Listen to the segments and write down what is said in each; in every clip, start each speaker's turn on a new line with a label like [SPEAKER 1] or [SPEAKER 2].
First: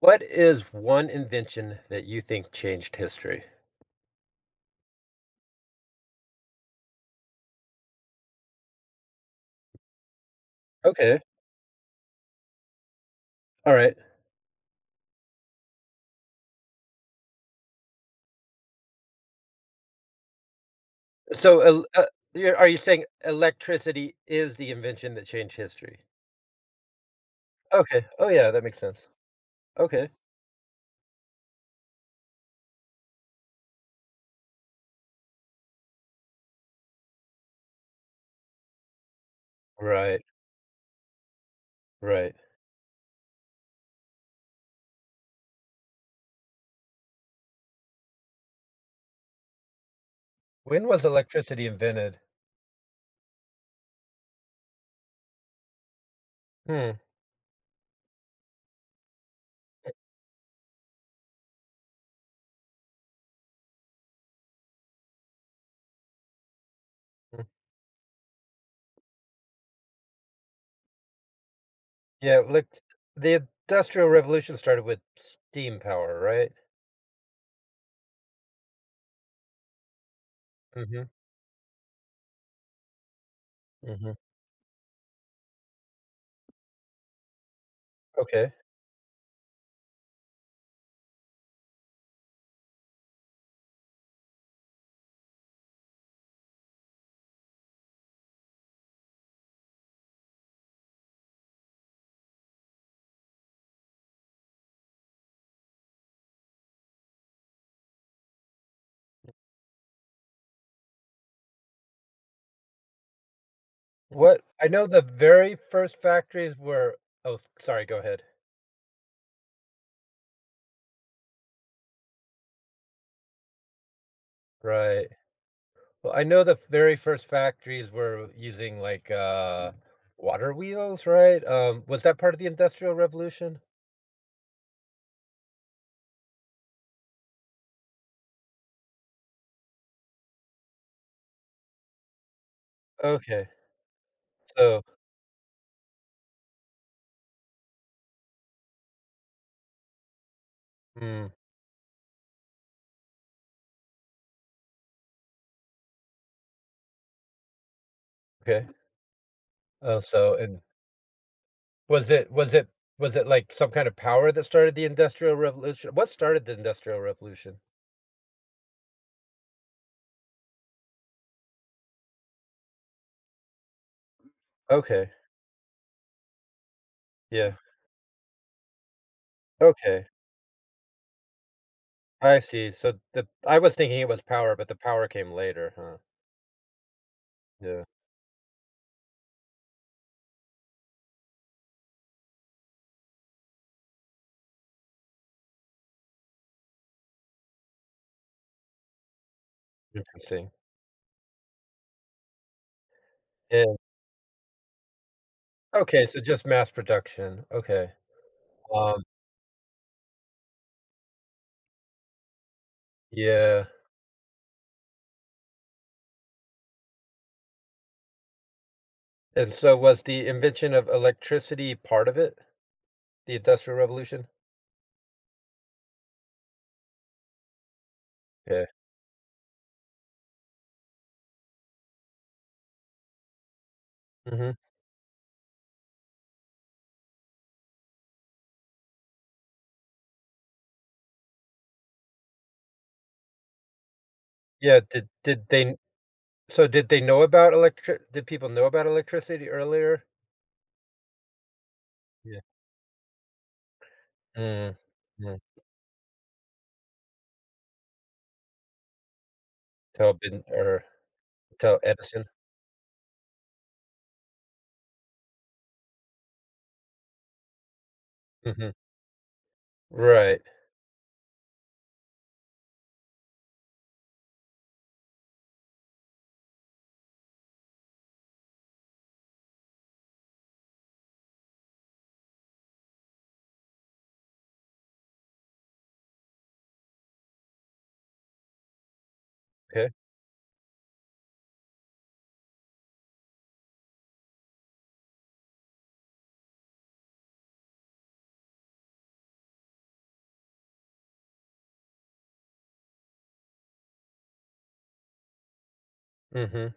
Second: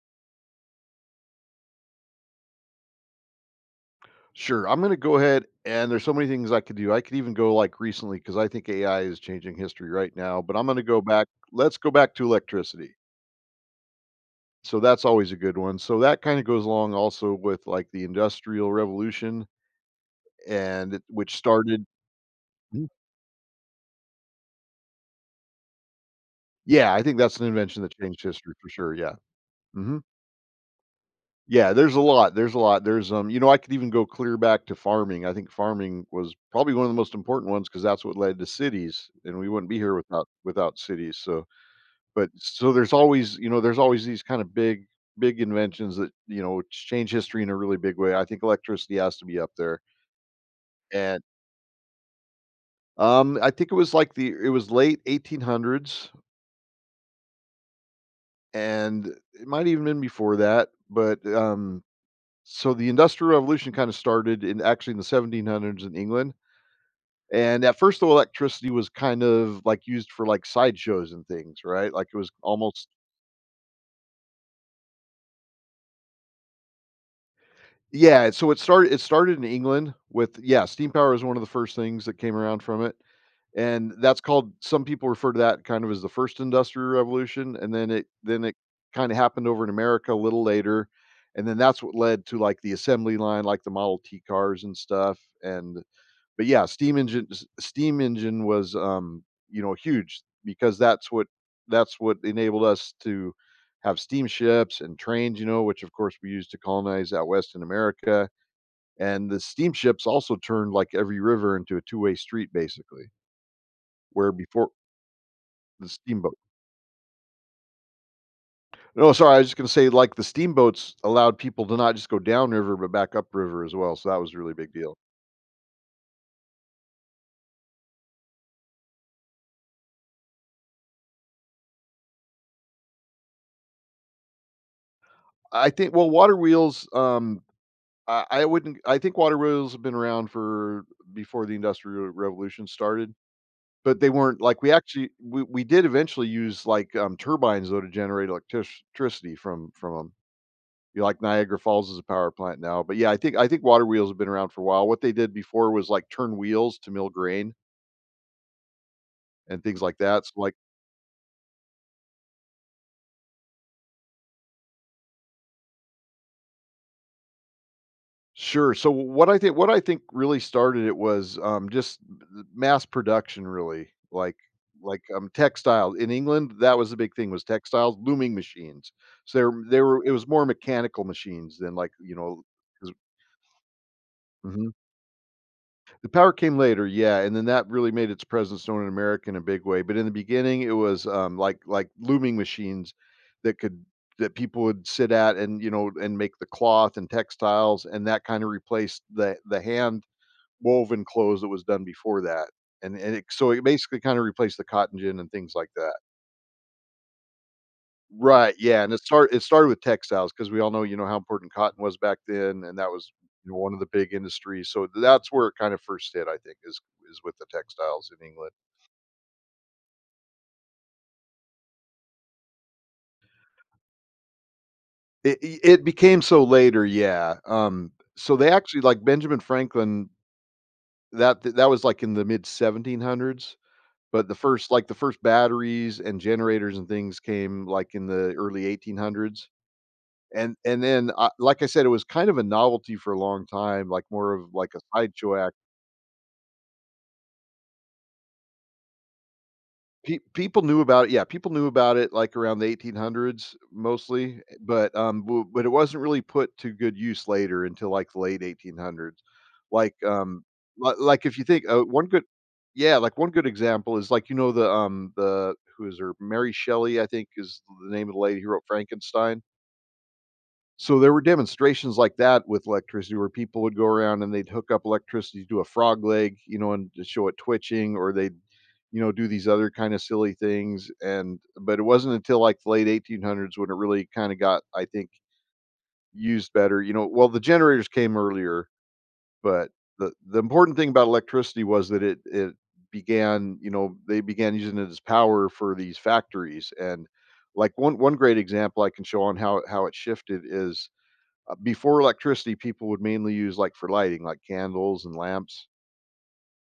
[SPEAKER 1] What is one invention that you think changed history?
[SPEAKER 2] Sure. I'm going to go ahead and there's so many things I could do. I could even go like recently because I think AI is changing history right now, but I'm going to go
[SPEAKER 1] Okay.
[SPEAKER 2] back. Let's go back to electricity.
[SPEAKER 1] All right.
[SPEAKER 2] So that's always a good one. So that kind of goes along also with like the industrial revolution and it, which
[SPEAKER 1] So,
[SPEAKER 2] started.
[SPEAKER 1] el You're are you
[SPEAKER 2] Mhm.
[SPEAKER 1] saying electricity is the invention that changed history?
[SPEAKER 2] Yeah, I think that's an invention that
[SPEAKER 1] Okay.
[SPEAKER 2] changed
[SPEAKER 1] Oh, yeah,
[SPEAKER 2] history
[SPEAKER 1] that
[SPEAKER 2] for
[SPEAKER 1] makes
[SPEAKER 2] sure.
[SPEAKER 1] sense.
[SPEAKER 2] Yeah. Mhm.
[SPEAKER 1] Okay.
[SPEAKER 2] Yeah, there's a lot. There's a lot. There's I could even go clear back to farming. I think farming was probably one of the most important ones because that's what led to cities and we wouldn't be here
[SPEAKER 1] Right,
[SPEAKER 2] without cities. So but
[SPEAKER 1] right.
[SPEAKER 2] so there's always, you know, there's always these kind of big, big inventions that, you know, change history in a really big way. I think electricity has to be up there.
[SPEAKER 1] When was
[SPEAKER 2] And
[SPEAKER 1] electricity invented?
[SPEAKER 2] I think it was like the it was late 1800s,
[SPEAKER 1] Hmm,
[SPEAKER 2] and it might even been before that. But so the Industrial Revolution kind of started in actually in the 1700s in England.
[SPEAKER 1] hmm.
[SPEAKER 2] And at first, the electricity was kind of like used for like sideshows and things, right? Like it was
[SPEAKER 1] Yeah, look,
[SPEAKER 2] almost.
[SPEAKER 1] the Industrial Revolution started with steam power, right?
[SPEAKER 2] Yeah, so it started in England with, yeah, steam
[SPEAKER 1] Mhm,
[SPEAKER 2] power is one of the first things that came around from it, and
[SPEAKER 1] mhm.
[SPEAKER 2] that's called, some people refer to that kind of as the first industrial revolution, and then it then
[SPEAKER 1] Okay.
[SPEAKER 2] it kind of happened over in America a little later, and then that's what led to, like, the assembly line, like the Model T cars and stuff, and but yeah, steam engine was, you know, huge because that's what enabled us to have steamships and trains, you know, which, of course, we used to colonize out west in America, and the steamships also turned like every river into a two-way street basically, where
[SPEAKER 1] What I
[SPEAKER 2] before
[SPEAKER 1] know the very
[SPEAKER 2] the
[SPEAKER 1] first
[SPEAKER 2] steamboat.
[SPEAKER 1] factories were— oh, sorry, go ahead.
[SPEAKER 2] No, sorry, I was just gonna say, like, the steamboats allowed people to not just go downriver, but back upriver as well, so that was a really big deal.
[SPEAKER 1] Right. Well, I know the very first factories were using like water wheels, right? Was that part of the Industrial Revolution?
[SPEAKER 2] I think, well, water wheels, I wouldn't, I think water wheels have been around for before the Industrial Revolution started,
[SPEAKER 1] Okay.
[SPEAKER 2] but they weren't like, we
[SPEAKER 1] So,
[SPEAKER 2] actually we did eventually use, like, turbines, though, to generate electric tricity from 'em. You know, like
[SPEAKER 1] mm,
[SPEAKER 2] Niagara Falls is a power plant now, but yeah, I think water wheels have been around for a while. What they did before was like turn wheels to mill grain
[SPEAKER 1] okay.
[SPEAKER 2] and things like
[SPEAKER 1] Oh,
[SPEAKER 2] that. So
[SPEAKER 1] so
[SPEAKER 2] like,
[SPEAKER 1] and was it was it was it like some kind of power that started the Industrial Revolution? What started the Industrial Revolution?
[SPEAKER 2] sure. So what I think really started it was just mass production, really, like
[SPEAKER 1] Okay.
[SPEAKER 2] textiles in England. That was the big thing, was
[SPEAKER 1] Yeah.
[SPEAKER 2] textiles, looming machines. So they were
[SPEAKER 1] Okay.
[SPEAKER 2] it was more mechanical machines than, like, you
[SPEAKER 1] I
[SPEAKER 2] know.
[SPEAKER 1] see.
[SPEAKER 2] 'Cause-
[SPEAKER 1] So the I was thinking it was power, but
[SPEAKER 2] mm-hmm.
[SPEAKER 1] the power came later, huh?
[SPEAKER 2] The power came later, yeah, and then that
[SPEAKER 1] Yeah.
[SPEAKER 2] really made its presence known in America in a big way, but in the beginning, it was, like looming machines that could, that people would sit at and, you know, and make the cloth and textiles, and that kinda replaced the hand
[SPEAKER 1] Interesting.
[SPEAKER 2] woven clothes that was done before that, and it, so it
[SPEAKER 1] Yeah.
[SPEAKER 2] basically kinda replaced the cotton gin and things like that.
[SPEAKER 1] Okay, so just mass production. Okay.
[SPEAKER 2] Right, yeah, and it
[SPEAKER 1] Um,
[SPEAKER 2] start it started with textiles because we all know, you know, how important cotton was back then, and that was, you know,
[SPEAKER 1] yeah.
[SPEAKER 2] one of the big industries, so that's where it kind of first hit, I think, is with the textiles in England.
[SPEAKER 1] And so was the invention of electricity part of it? The Industrial Revolution?
[SPEAKER 2] It became so later, yeah, so they
[SPEAKER 1] Yeah.
[SPEAKER 2] actually, like, Benjamin Franklin, that was, like, in the mid-1700s, but the
[SPEAKER 1] Mhm.
[SPEAKER 2] first, like, the first batteries and generators and things came, like, in the early 1800s, and then, like I said, it was kind of a novelty for a long time, like, more of, like, a
[SPEAKER 1] Yeah, did
[SPEAKER 2] sideshow
[SPEAKER 1] did
[SPEAKER 2] act.
[SPEAKER 1] they— so did they know about electric— did people know about electricity earlier?
[SPEAKER 2] Pe people knew about it, yeah, people knew about it, like,
[SPEAKER 1] Yeah.
[SPEAKER 2] around the 1800s mostly, eh,
[SPEAKER 1] Mm,
[SPEAKER 2] but,
[SPEAKER 1] mm,
[SPEAKER 2] bu but it wasn't really put to good use later until, like, the late 1800s. Like,
[SPEAKER 1] till Ben, or
[SPEAKER 2] li like, if you think,
[SPEAKER 1] tell
[SPEAKER 2] one good,
[SPEAKER 1] Edison?
[SPEAKER 2] yeah, like, one good example is, like, you know, the who is her? Mary Shelley, I think, is the name of the lady who wrote
[SPEAKER 1] Mhm.
[SPEAKER 2] Frankenstein.
[SPEAKER 1] Right.
[SPEAKER 2] So there were demonstrations like that with electricity where people would go around and they'd hook up electricity to a frog leg, you know, and to show it twitching, or they'd, you know, do these other kind of silly things. And but it wasn't until like the late 1800s when it really kind of got, I think, used better. You know, well, the generators came earlier, but
[SPEAKER 1] Okay.
[SPEAKER 2] the important thing about electricity was that it began, you know, they began using it as power for these factories. And like one great example I can show on how it shifted is before electricity, people would mainly use like for lighting, like candles and lamps.
[SPEAKER 1] Mhm.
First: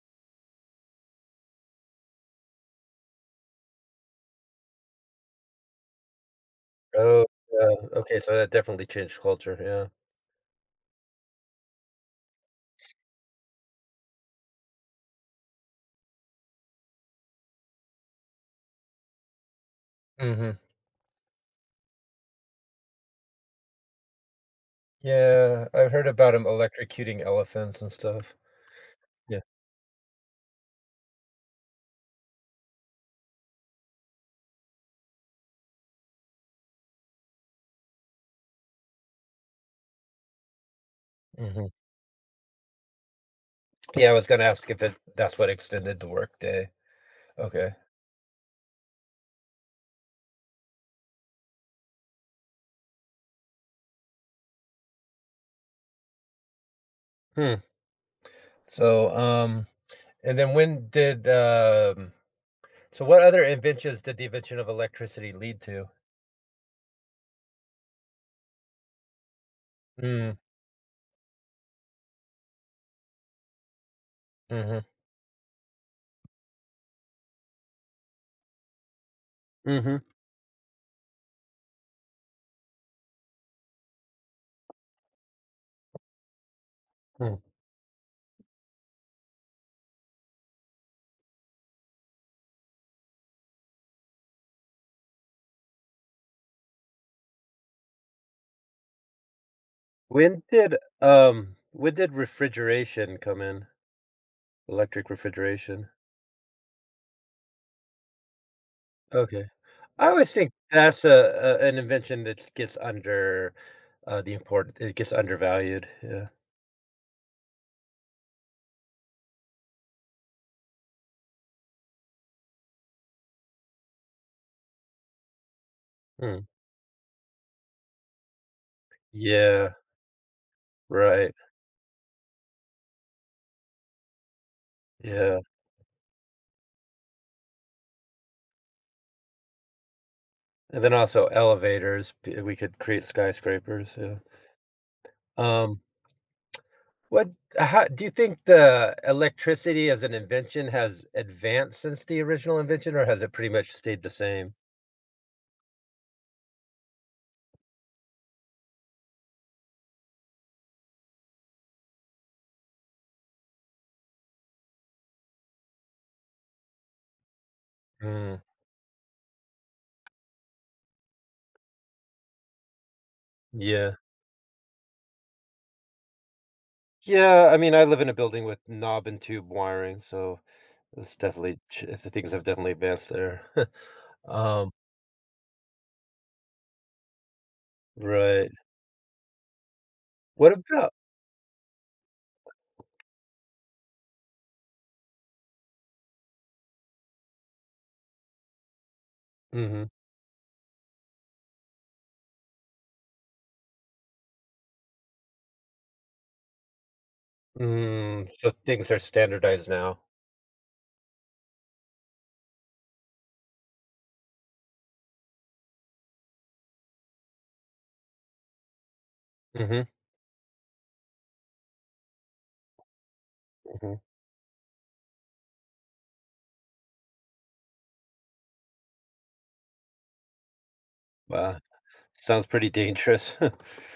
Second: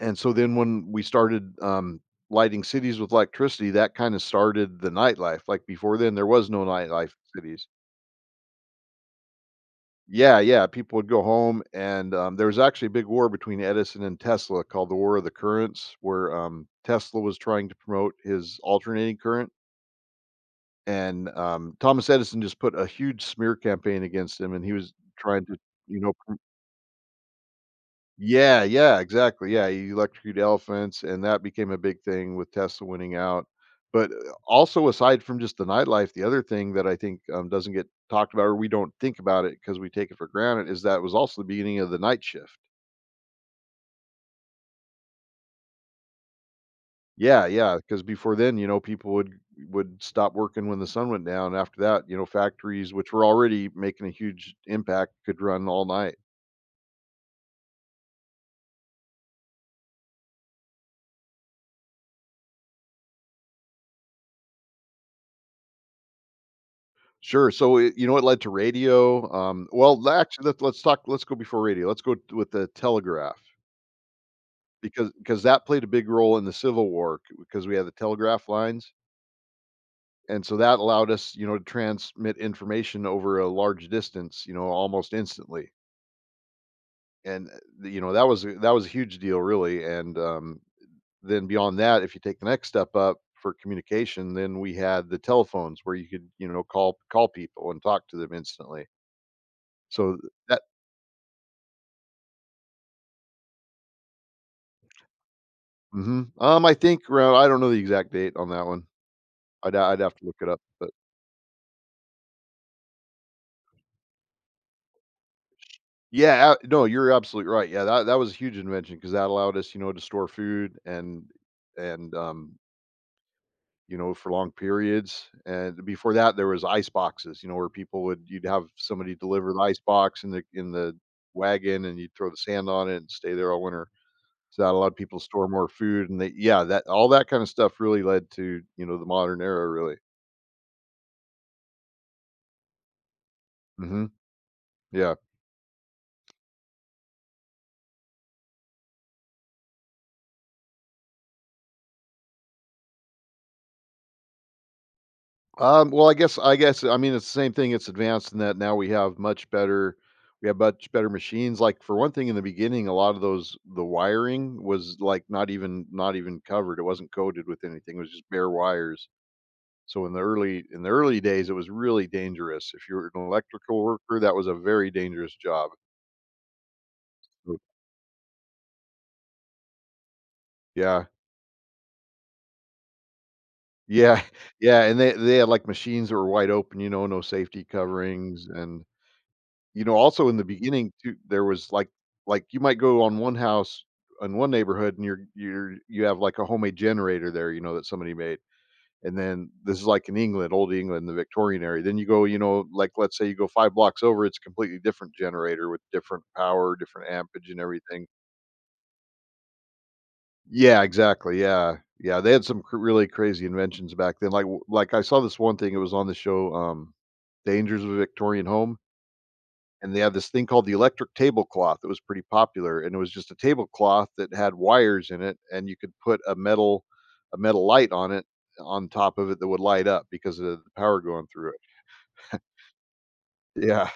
[SPEAKER 2] And so then when we started, lighting cities with electricity, that kind of started the nightlife. Like before then, there was no nightlife
[SPEAKER 1] Oh,
[SPEAKER 2] in cities.
[SPEAKER 1] yeah, okay, so that definitely changed culture, yeah.
[SPEAKER 2] Yeah, yeah. People would go home, and there was actually a big war between Edison and Tesla called the War of the Currents, where Tesla was trying to promote his alternating current,
[SPEAKER 1] Mhm.
[SPEAKER 2] and Thomas Edison just put a huge smear campaign against him, and he was trying to,
[SPEAKER 1] Yeah, I've
[SPEAKER 2] you
[SPEAKER 1] heard
[SPEAKER 2] know,
[SPEAKER 1] about him electrocuting elephants and stuff.
[SPEAKER 2] yeah, yeah,
[SPEAKER 1] Yeah.
[SPEAKER 2] exactly. Yeah, he electrocuted elephants, and that became a big thing with Tesla winning out. But also, aside from just the nightlife, the other thing that I think, doesn't get talked about, or we don't think about it because we take it for granted, is that was also the
[SPEAKER 1] Mhm.
[SPEAKER 2] beginning of the night shift.
[SPEAKER 1] Yeah, I was gonna ask if it— that's what extended the workday.
[SPEAKER 2] Yeah,
[SPEAKER 1] Okay.
[SPEAKER 2] yeah, because before then, you know, people would stop working when the sun went down. After that, you know, factories, which were already making a huge impact, could run all night.
[SPEAKER 1] Hmm. So, and then when did So what other inventions did the invention of electricity lead to?
[SPEAKER 2] Sure. So it, you know, what led to radio. Well,
[SPEAKER 1] Mm,
[SPEAKER 2] actually, let's talk. Let's go before radio. Let's go with the telegraph,
[SPEAKER 1] mhm,
[SPEAKER 2] because that played a big role in the Civil War because we had the telegraph lines,
[SPEAKER 1] mhm,
[SPEAKER 2] and so that allowed us, you know, to transmit information over a large distance, you know, almost instantly.
[SPEAKER 1] mm.
[SPEAKER 2] And you know, that was that was a huge deal, really. And then beyond that, if you take the next step up for communication, then we had the telephones where you could, you know, call people and talk to them instantly. So
[SPEAKER 1] When
[SPEAKER 2] that.
[SPEAKER 1] did when did refrigeration come in? Electric refrigeration.
[SPEAKER 2] Mhm. I think around, I don't know the exact date on that one.
[SPEAKER 1] Okay,
[SPEAKER 2] I'd
[SPEAKER 1] I
[SPEAKER 2] have to
[SPEAKER 1] always
[SPEAKER 2] look it
[SPEAKER 1] think
[SPEAKER 2] up, but
[SPEAKER 1] that's a, an invention that gets under— the important. It gets undervalued. Yeah.
[SPEAKER 2] yeah, a no, you're absolutely right. Yeah, that that was a huge invention because that allowed us, you know, to store food and, you know, for long periods, and before that, there
[SPEAKER 1] Mm.
[SPEAKER 2] was ice boxes, you know, where people would, you'd have somebody deliver the
[SPEAKER 1] Yeah.
[SPEAKER 2] ice box in the
[SPEAKER 1] Right.
[SPEAKER 2] wagon, and you'd throw the sand on it and stay there all winter. So that allowed people to
[SPEAKER 1] Yeah.
[SPEAKER 2] store more food, and they, yeah, that all that kinda stuff really led to, you know, the modern era, really.
[SPEAKER 1] And then also elevators. We could create skyscrapers.
[SPEAKER 2] Mhm.
[SPEAKER 1] Yeah.
[SPEAKER 2] Yeah.
[SPEAKER 1] Um, What How do you think the electricity as an invention has advanced since the original invention, or has it pretty much stayed the same?
[SPEAKER 2] Well, I guess I mean it's the same thing. It's advanced in that now we have much better, we have much better machines. Like for one thing, in the beginning, a lot of those the wiring was like not even covered. It wasn't coated with anything. It was just
[SPEAKER 1] Mm,
[SPEAKER 2] bare wires. So in the early days, it was really dangerous. If you were an electrical
[SPEAKER 1] yeah.
[SPEAKER 2] worker, that was a very dangerous job.
[SPEAKER 1] Yeah, I
[SPEAKER 2] Mm.
[SPEAKER 1] mean, I live in a building with knob and tube wiring, so
[SPEAKER 2] Yeah.
[SPEAKER 1] it's definitely ch— the things have definitely advanced there.
[SPEAKER 2] Yeah.
[SPEAKER 1] Um,
[SPEAKER 2] Yeah. And they had like machines that were wide open, you know, no safety coverings
[SPEAKER 1] right.
[SPEAKER 2] and you know, also in the
[SPEAKER 1] What
[SPEAKER 2] beginning
[SPEAKER 1] about—
[SPEAKER 2] too, there was like you might go on one house in one neighborhood and you're you have like a homemade generator there, you know, that somebody made. And then this is
[SPEAKER 1] mhm.
[SPEAKER 2] like in England, old England, the Victorian area. Then you go, you know, like let's say you go five blocks over, it's a completely different generator with different power, different ampage and everything.
[SPEAKER 1] Mm, so things are standardized now.
[SPEAKER 2] Yeah, exactly. Yeah. Yeah, they had some really crazy inventions back then. Like like I saw this one thing it was on the show Dangers of a Victorian Home,
[SPEAKER 1] Mhm,
[SPEAKER 2] and they had this thing called the electric tablecloth that was pretty popular, and it was just a
[SPEAKER 1] mhm.
[SPEAKER 2] tablecloth that had wires in it, and you could put a metal light on it on top of it that would light up because of the power going through
[SPEAKER 1] Wow,
[SPEAKER 2] it.
[SPEAKER 1] sounds pretty dangerous.
[SPEAKER 2] Yeah,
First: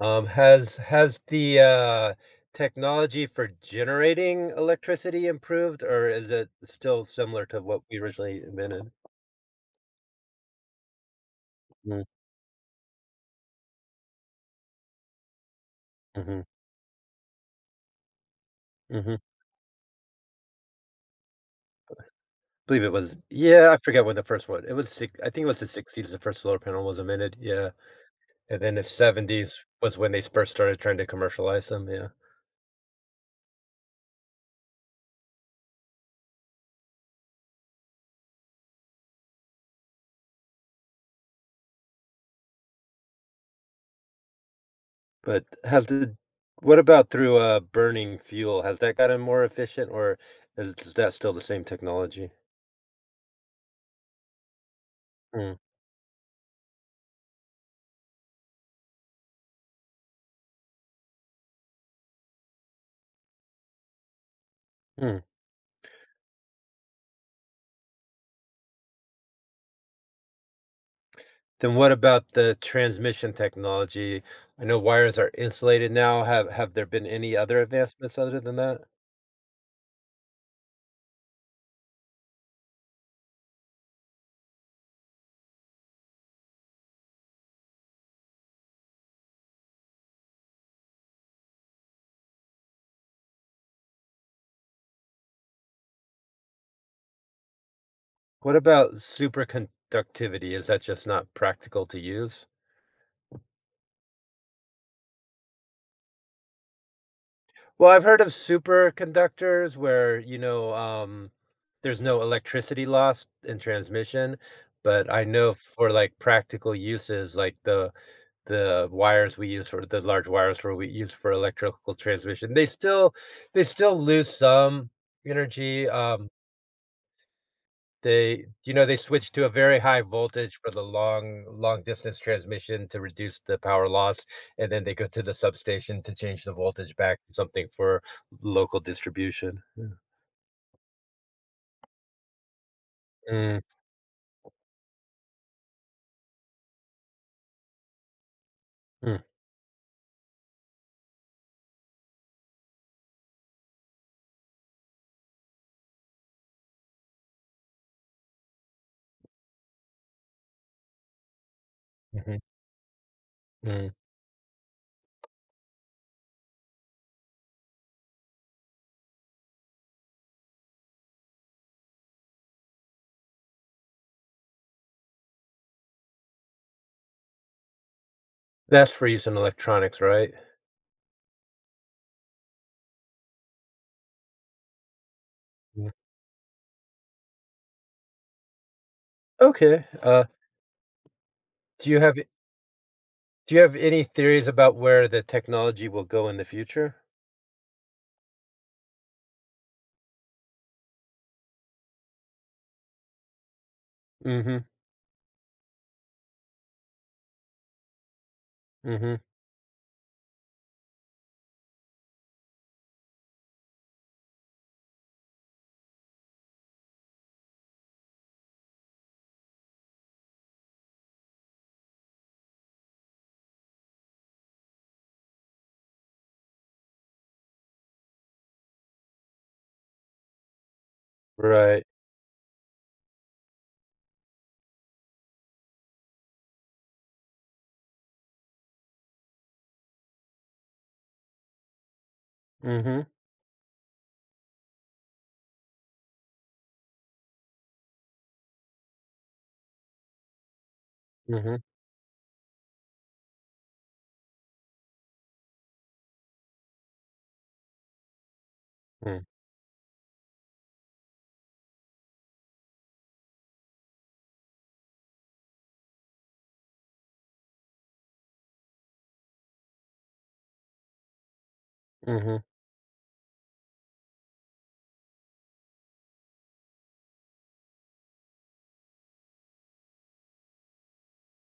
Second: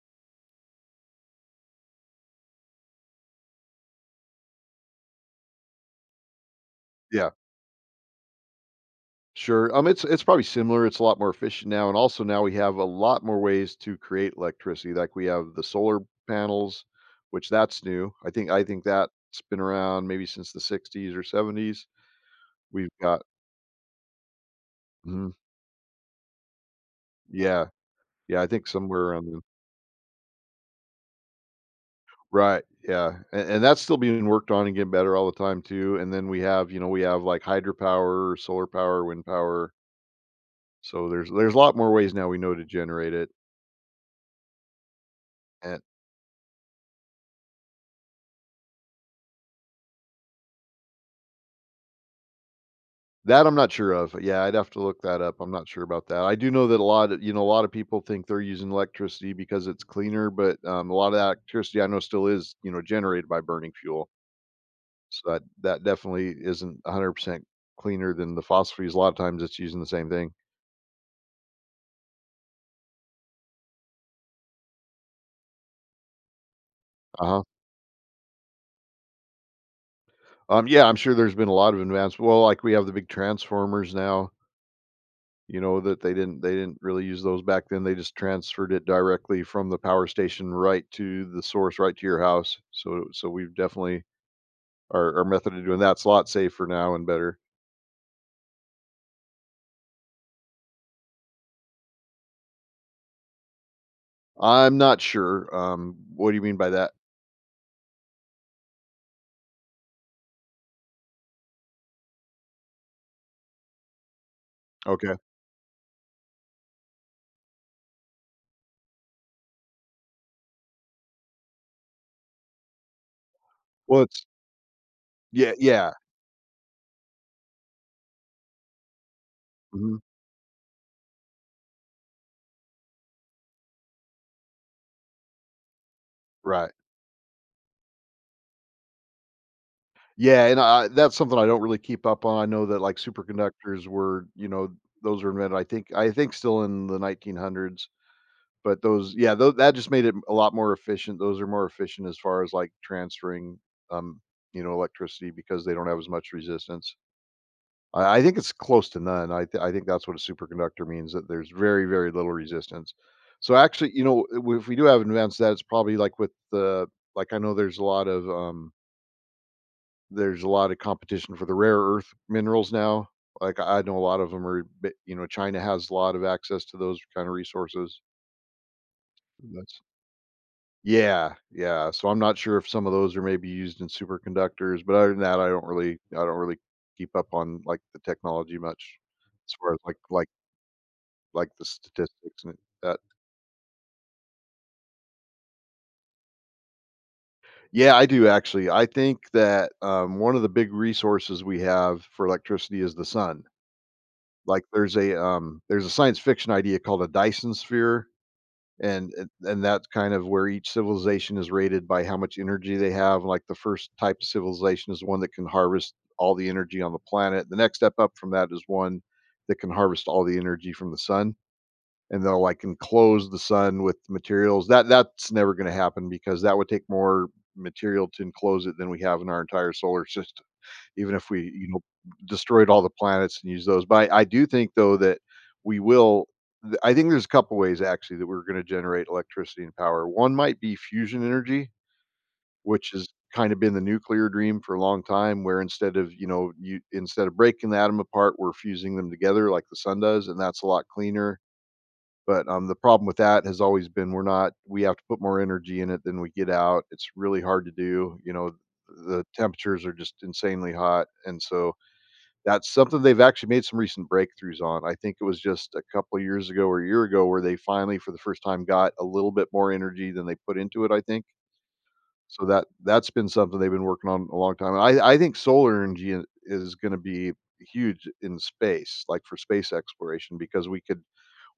[SPEAKER 1] Has the, technology for generating electricity improved, or is it still
[SPEAKER 2] yeah,
[SPEAKER 1] similar to what we originally invented?
[SPEAKER 2] sure. It's probably similar. It's a lot more efficient now, and
[SPEAKER 1] Mm,
[SPEAKER 2] also now we have a lot more ways to create electricity. Like we have the solar
[SPEAKER 1] mhm,
[SPEAKER 2] panels, which that's new. I think that's
[SPEAKER 1] mhm.
[SPEAKER 2] been around maybe since the '60s or '70s.
[SPEAKER 1] Believe
[SPEAKER 2] We've
[SPEAKER 1] it was—
[SPEAKER 2] got,
[SPEAKER 1] yeah, I forget when the first one— it was six— I
[SPEAKER 2] mhm,
[SPEAKER 1] think it was the 60s the first solar panel was invented,
[SPEAKER 2] yeah,
[SPEAKER 1] yeah,
[SPEAKER 2] yeah. I
[SPEAKER 1] and
[SPEAKER 2] think
[SPEAKER 1] then the
[SPEAKER 2] somewhere around.
[SPEAKER 1] 70s was when they first started trying to commercialize them, yeah.
[SPEAKER 2] Right, yeah, and that's still being worked on and getting better all the time too, and then we have, you know, we have, like, hydropower, solar power, wind power, so there's a lot more ways now we know to generate it,
[SPEAKER 1] But
[SPEAKER 2] and
[SPEAKER 1] has the What about through, burning fuel? Has that gotten more efficient, or is that still the same technology?
[SPEAKER 2] that I'm not sure of. Yeah, I'd have to look that up, I'm
[SPEAKER 1] Mm,
[SPEAKER 2] not sure about that. I do know that a lot of a lot of people think they're using electricity because it's cleaner, but, a lot of that electricity I know still is, you know, generated by burning fuel,
[SPEAKER 1] mm.
[SPEAKER 2] so that that definitely isn't 100% cleaner than the fossil fuels, a lot of times it's using the same thing.
[SPEAKER 1] Then what about the transmission technology? I know wires are insulated now. Have there been any
[SPEAKER 2] Uh-huh.
[SPEAKER 1] other advancements other than that?
[SPEAKER 2] Yeah, I'm sure there's been a lot of advance well, like, we have the big transformers now, you know, that they didn't really use those back then, they just transferred it directly from the power station right to the source, right to your house, so so we've definitely our method of doing that's a lot safer now and better.
[SPEAKER 1] What about superconductivity? Is that just not practical to use?
[SPEAKER 2] I'm not sure, what do you mean by that?
[SPEAKER 1] Well, I've heard of superconductors where, you know, there's no electricity loss in transmission, but
[SPEAKER 2] Okay.
[SPEAKER 1] I know for like practical uses, like the wires we use for— the large wires for— we use for electrical transmission. They still— they still
[SPEAKER 2] Well, it's
[SPEAKER 1] lose some
[SPEAKER 2] yeah,
[SPEAKER 1] energy.
[SPEAKER 2] yeah,
[SPEAKER 1] They— you know, they switch to a very
[SPEAKER 2] mhm,
[SPEAKER 1] high voltage for the long— long distance transmission to reduce the power loss, and then they go to the substation to change the
[SPEAKER 2] right.
[SPEAKER 1] voltage back to something for local distribution. Yeah.
[SPEAKER 2] Yeah, and I that's something I don't really keep up on, I know that, like,
[SPEAKER 1] Mm,
[SPEAKER 2] superconductors were, you know, those were invented, I think still in the 1900s. But those
[SPEAKER 1] mm,
[SPEAKER 2] yeah, tho that just made it a lot more efficient. Those are more efficient as far as, like, transferring, um, you know, electricity because they don't have as much resistance. I think it's close to none. I think that's what a superconductor means, that there's very, very little
[SPEAKER 1] mhm,
[SPEAKER 2] resistance. So, actually,
[SPEAKER 1] mm.
[SPEAKER 2] you know, I if we do have advanced that, it's probably like with the like, I know there's a lot of, there's a lot of competition for the rare earth minerals now. Like, I know a lot of them are, b you know, China has a lot of access to those kind of resources.
[SPEAKER 1] That's for use in
[SPEAKER 2] That's
[SPEAKER 1] electronics, right?
[SPEAKER 2] Yeah, yeah, so I'm not sure if some of those are maybe used in superconductors, but other than that, I don't
[SPEAKER 1] Yeah.
[SPEAKER 2] really I don't really keep up on, like, the technology much as far as,
[SPEAKER 1] Okay.
[SPEAKER 2] like like like, the
[SPEAKER 1] Do you have
[SPEAKER 2] statistics and that.
[SPEAKER 1] Do you have any theories about where the technology will go in the future?
[SPEAKER 2] Yeah, I do actually. I think that, one of the big resources we have for electricity is the sun. Like,
[SPEAKER 1] Mhm,
[SPEAKER 2] there's a science fiction idea called a Dyson sphere, and
[SPEAKER 1] mhm,
[SPEAKER 2] and that's kind of where each civilization is rated by how much energy they have. Like the first type of civilization is one that can harvest all the energy on the planet. The next step up from that is one that can harvest all the energy from the sun, and they'll like enclose the sun with materials. That that's never going to happen because that would take more material to enclose it than we have in our entire solar system, even if we, you know,
[SPEAKER 1] right.
[SPEAKER 2] destroyed all the planets and use those. But I do think though that we will. I think there's a couple ways actually that we're going to generate electricity and power. One might be fusion energy, which has
[SPEAKER 1] Mhm,
[SPEAKER 2] kind of been the nuclear dream for a long time, where instead of you know you instead of breaking the atom apart, we're fusing them together like the sun does, and that's a lot cleaner.
[SPEAKER 1] mhm,
[SPEAKER 2] But the problem with that has always been we're not we have to put more energy in it than we get out. It's really hard to do. You know,
[SPEAKER 1] mm,
[SPEAKER 2] the temperatures are just insanely hot, and so that's something they've actually made some recent breakthroughs on. I think it was just a couple of years ago or a year ago where they finally, for the first time, got a little bit more energy than they put into it, I think.
[SPEAKER 1] mhm,
[SPEAKER 2] So that that's been something they've been working on a long time. And I think solar energy is going to be huge in space, like for space exploration, because we could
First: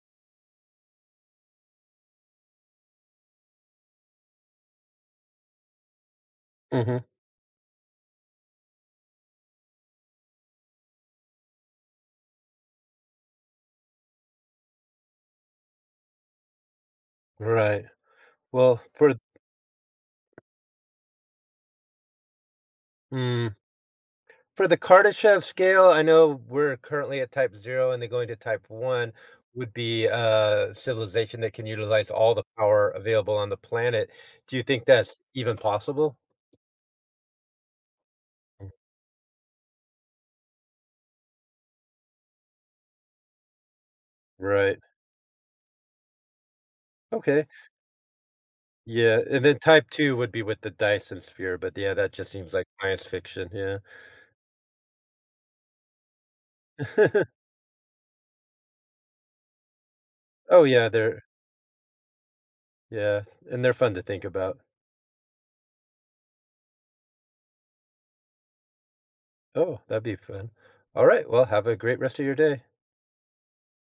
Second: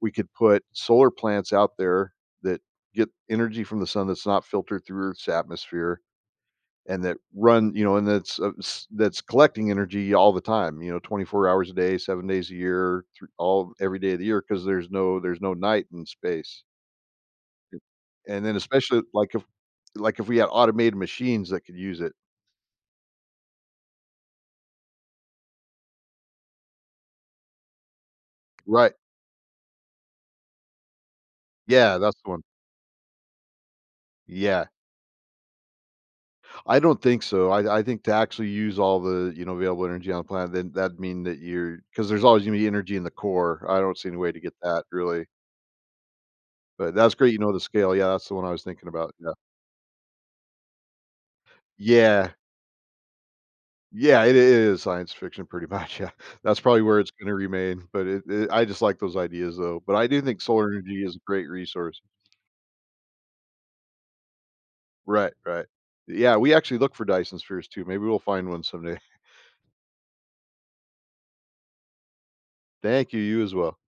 [SPEAKER 2] we could put solar plants out there that get energy from the sun that's not filtered through Earth's atmosphere,
[SPEAKER 1] mhm,
[SPEAKER 2] and that run you know and that's that's collecting energy all the time, you know, 24 hours a day, 7 days a year, all every day of the year because there's no night in space.
[SPEAKER 1] right.
[SPEAKER 2] And then
[SPEAKER 1] Well,
[SPEAKER 2] especially
[SPEAKER 1] for
[SPEAKER 2] like if we had automated machines that could use it,
[SPEAKER 1] mm, for the Kardashev scale, I know we're currently at type 0 and they're going to type
[SPEAKER 2] right.
[SPEAKER 1] 1 would be a civilization that can
[SPEAKER 2] Yeah,
[SPEAKER 1] utilize
[SPEAKER 2] that's the
[SPEAKER 1] all
[SPEAKER 2] one,
[SPEAKER 1] the power available on the planet. Do you
[SPEAKER 2] yeah.
[SPEAKER 1] think that's even possible?
[SPEAKER 2] I don't think so. I think to actually
[SPEAKER 1] Mm,
[SPEAKER 2] use all the you know available energy on the planet, then that'd mean that you're because there's always going to be energy in the core, I don't see any way to get
[SPEAKER 1] right.
[SPEAKER 2] that really. But that's great, you
[SPEAKER 1] Okay.
[SPEAKER 2] know, the scale, yeah, that's the one I was thinking about,
[SPEAKER 1] Yeah,
[SPEAKER 2] yeah.
[SPEAKER 1] and then type 2 would be with the Dyson sphere, but yeah, that
[SPEAKER 2] Yeah.
[SPEAKER 1] just seems like science fiction, yeah.
[SPEAKER 2] Yeah, it is science fiction pretty much, yeah. That's probably where it's gonna remain, but it I just like those ideas, though, but I do think
[SPEAKER 1] Oh,
[SPEAKER 2] solar
[SPEAKER 1] yeah,
[SPEAKER 2] energy is a
[SPEAKER 1] they're—
[SPEAKER 2] great resource.
[SPEAKER 1] yeah, and they're fun to think about.
[SPEAKER 2] Right, right. Yeah, we actually look for Dyson spheres too, maybe we'll find one someday.
[SPEAKER 1] Oh, that'd be fun. Alright, well, have a great rest of your day.
[SPEAKER 2] Thank you, you as well.